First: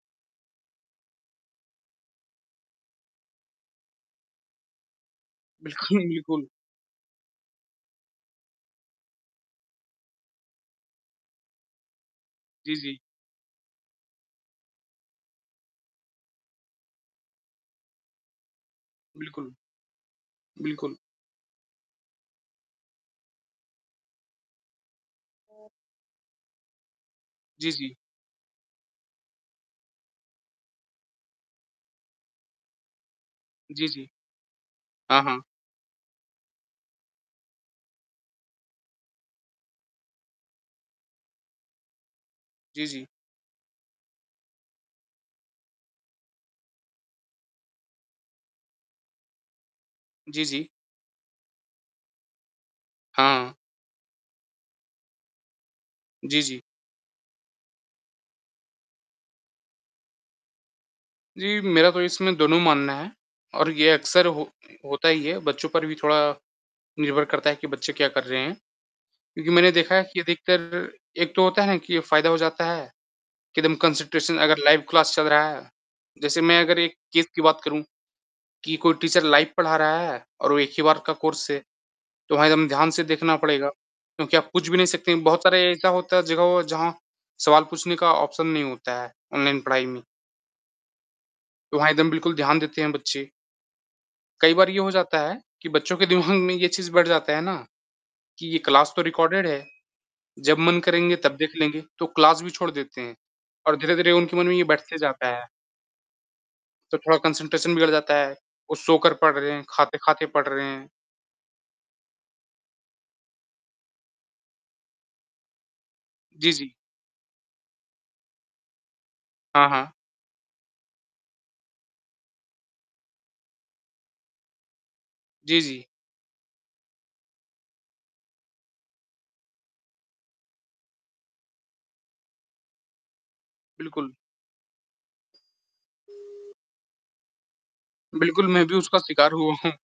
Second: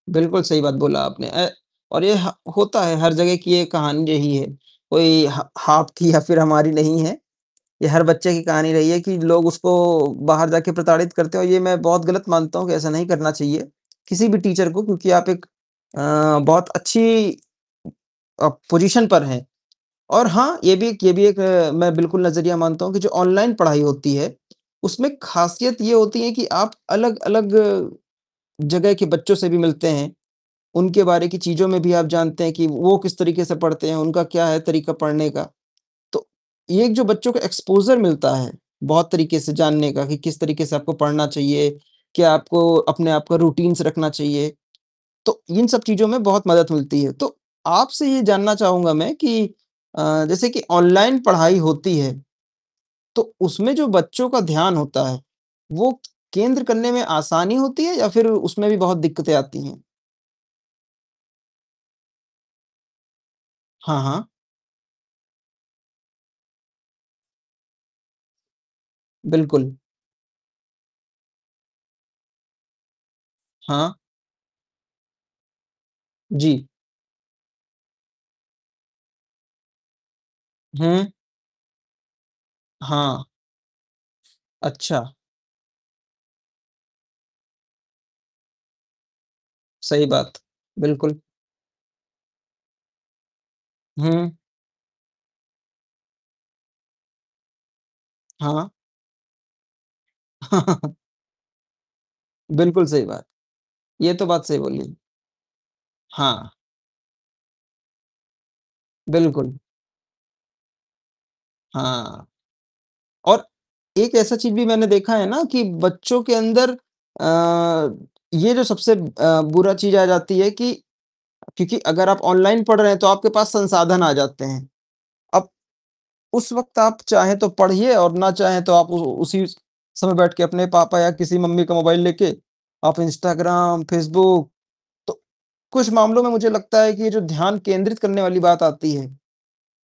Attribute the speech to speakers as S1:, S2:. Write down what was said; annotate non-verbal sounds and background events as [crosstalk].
S1: बिल्कुल, सही बात बोला आपने। अ, और ये ह होता है हर जगह की एक कहानी यही है। कोई हा हा
S2: बिल्कुल,
S1: आपकी या फ़िर
S2: बिल्कुल।
S1: हमारी नहीं है ये हर बच्चे की कहानी रही है कि लोग उसको बाहर जाकर प्रताड़ित करते हैं और ये मैं बहुत गलत मानता हूँ कि
S2: जी,
S1: ऐसा
S2: जी।
S1: नहीं करना चाहिए किसी भी टीचर को। क्योंकि आप एक अ, बहुत अच्छी अ, पोज़ीशन पर हैं।
S2: बिल्कुल।
S1: और हाँ, ये भी
S2: बिल्कुल।
S1: एक ये भी एक अ, मैं बिल्कुल नज़रिया मानता हूँ कि जो ऑनलाइन पढ़ाई होती है, उसमें खासियत ये होती है कि आप अलग-अलग
S2: जी,
S1: अ,
S2: जी।
S1: जगह के बच्चों से भी मिलते हैं। उनके बारे की चीज़ों में भी आप जानते हैं कि वो किस तरीके से
S2: जी,
S1: पढ़ते हैं,
S2: जी।
S1: उनका क्या है तरीका
S2: हाँ,
S1: पढ़ने
S2: हाँ।
S1: का। तो ये जो बच्चों को एक्सपोज़र मिलता है बहुत तरीके से जानने का कि किस तरीके से आपको पढ़ना चाहिए? क्या आपको
S2: जी, जी।
S1: अपने आप का रूटीन्स रखना चाहिए? तो इन सब चीज़ों में बहुत मदद मिलती है। तो आपसे ये जानना चाहूँगा मैं कि अ,
S2: जी,
S1: जैसे कि
S2: जी।
S1: ऑनलाइन पढ़ाई होती है। तो
S2: हाँ।
S1: उसमें जो बच्चों का ध्यान होता है, वो
S2: जी, जी।
S1: केंद्र करने में आसानी होती है या फ़िर उसमें भी बहुत दिक्कतें आती हैं?
S2: जी, मेरा तो इसमें दोनों मानना है और ये
S1: हाँ,
S2: अक्सर
S1: हाँ।
S2: हो होता ही है। बच्चों पर भी थोड़ा निर्भर करता है कि बच्चे क्या कर रहे हैं? क्योंकि मैंने
S1: बिल्कुल।
S2: देखा है कि अधिकतर एक तो होता है कि ये फ़ायदा हो जाता है कि एकदम
S1: हाँ।
S2: कॉन्सन्ट्रेशन अगर लाइव क्लास चल रहा है। जैसे मैं
S1: जी।
S2: अगर एक केस की बात करूँ कि कोई टीचर लाइव पढ़ा रहा है और वो एक ही बार
S1: हुँ।
S2: का कोर्स है। तो वहाँ एकदम ध्यान से
S1: हाँ।
S2: देखना पड़ेगा, क्योंकि आप पूछ भी नहीं
S1: अच्छा।
S2: सकते। बहुत सारे ऐसा होता है जगह जहाँ सवाल पूछने का ऑप्शन नहीं होता है ऑनलाइन पढ़ाई में।
S1: सही बात। बिल्कुल।
S2: तो वहाँ एकदम बिल्कुल ध्यान देते हैं बच्चे।
S1: हुँ।
S2: कई बार ये हो जाता है कि बच्चों के दिमाग में ये चीज़ बैठ जाती है ना कि ये
S1: हाँ।
S2: क्लास तो रिकार्डेड है। जब मन
S1: [chuckles]
S2: करेंगे तब देख लेंगे। तो क्लास भी छोड़
S1: बिल्कुल,
S2: देते
S1: सही
S2: हैं
S1: बात।
S2: और धीरे-धीरे
S1: ये तो
S2: उनके
S1: बात
S2: मन में
S1: सही
S2: ये
S1: बोली।
S2: बैठते जाता है।
S1: हाँ।
S2: तो थोड़ा कॉन्सन्ट्रेशन बिगड़ जाता है। वो सोकर पढ़ रहे
S1: बिल्कुल।
S2: हैं, खाते-खाते पढ़ रहे हैं।
S1: हाँ। और एक ऐसा चीज़ भी मैंने देखा है ना कि बच्चों के
S2: जी,
S1: अंदर
S2: जी।
S1: अ, ये जो सबसे अ,
S2: हाँ,
S1: बुरा
S2: हाँ।
S1: चीज़ आ जाती है कि क्योंकि अगर आप ऑनलाइन पढ़ रहे हैं तो आपके पास संसाधन आ जाते हैं। अब
S2: जी, जी।
S1: उस वक़्त आप चाहे तो पढ़िए और ना चाहे तो आप उ उसी समय बैठ के अपने पापा या किसी मम्मी का मोबाइल लेके, आप इंस्टाग्राम,
S2: बिल्कुल।
S1: फ़ेसबुक तो कुछ मामलों में मुझे लगता है कि जो ध्यान केंद्रित करने वाली
S2: बिल्कुल,
S1: बात
S2: मैं भी
S1: आती
S2: उसका
S1: है
S2: शिकार हुआ हूँ।